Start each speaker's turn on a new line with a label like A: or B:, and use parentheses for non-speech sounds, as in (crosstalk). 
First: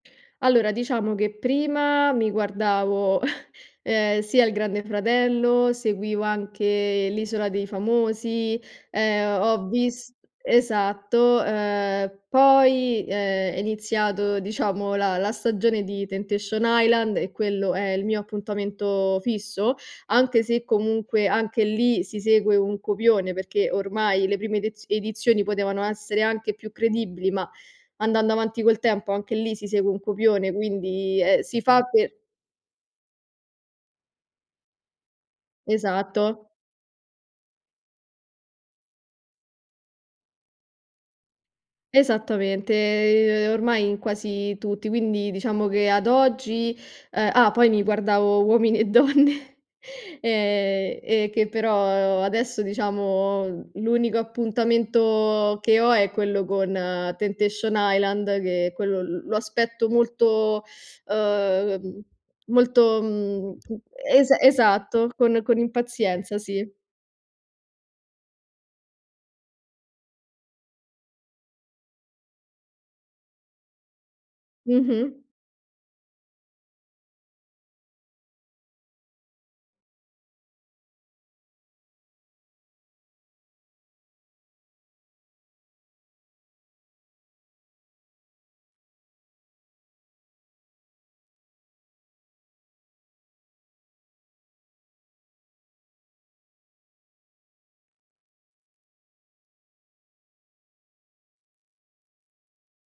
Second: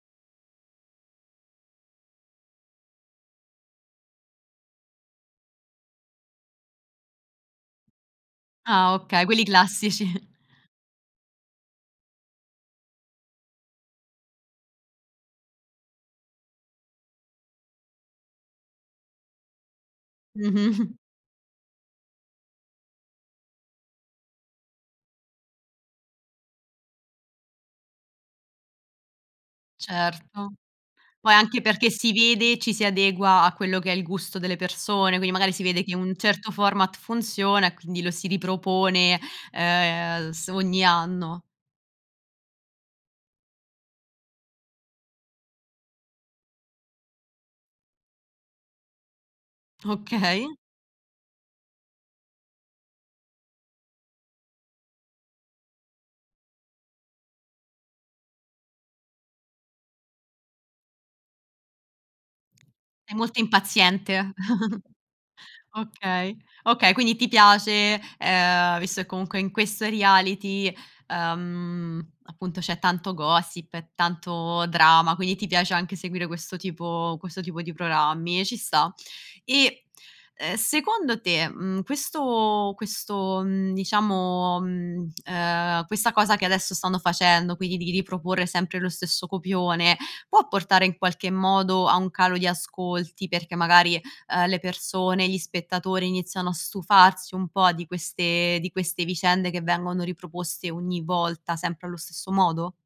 A: Allora, diciamo che prima mi guardavo, (chuckles) ehm, sia il Grande Fratello, seguivo anche L'isola dei famosi,
B: Ah, okay.
A: ehm,
B: Quelli
A: ho vis
B: classici.
A: esatto, uhm, poi è è iniziato, diciamo, la la stagione di Temptation Island e quello è il mio appuntamento fisso, anche se
B: Mh-mh.
A: comunque anche lì, si segue un copione, perché ormai le prime ediz edizioni potevano essere anche più credibili, ma andando avanti col tempo anche lì si segue un copione,
B: Certo,
A: quindi
B: poi
A: ehm, si
B: anche
A: fa
B: perché si
A: per
B: vede, ci si adegua a quello che è il gusto delle persone, quindi magari si vede che un
A: Esatto.
B: certo format funziona e quindi lo si ripropone, ehm, s ogni anno.
A: Esattamente, ormai in quasi tutti, quindi diciamo che ad oggi, uhm ah, poi mi guardavo Uomini e donne
B: Okay.
A: ehm, e che però adesso, diciamo, l'unico appuntamento che ho è quello con Temptation Island, che quello, l lo aspetto molto, (sucks teeth) uhm, molto,
B: Sei molto
A: mhmm, es
B: impaziente.
A: esatto, con
B: (chuckles)
A: con
B: Okay,
A: impazienza, sì.
B: okay, quindi ti piace, ehm, visto che comunque in questo reality, uhm, appunto c'è tanto gossip, e tanto drama,
A: Mh-mh.
B: quindi ti piace anche seguire questo tipo questo tipo di programmi e ci sta. E, uhm, secondo te, mhmm, questo questo, mhmm, diciamo, mhmm, ehm, questa cosa che adesso stanno facendo, quindi di riproporre sempre lo stesso copione, può portare in qualche modo a un calo di ascolti, perché magari, uhm, le persone, gli spettatori iniziano a stufarsi un po' di queste di queste vicende che vengono riproposte ogni volta sempre allo stesso modo?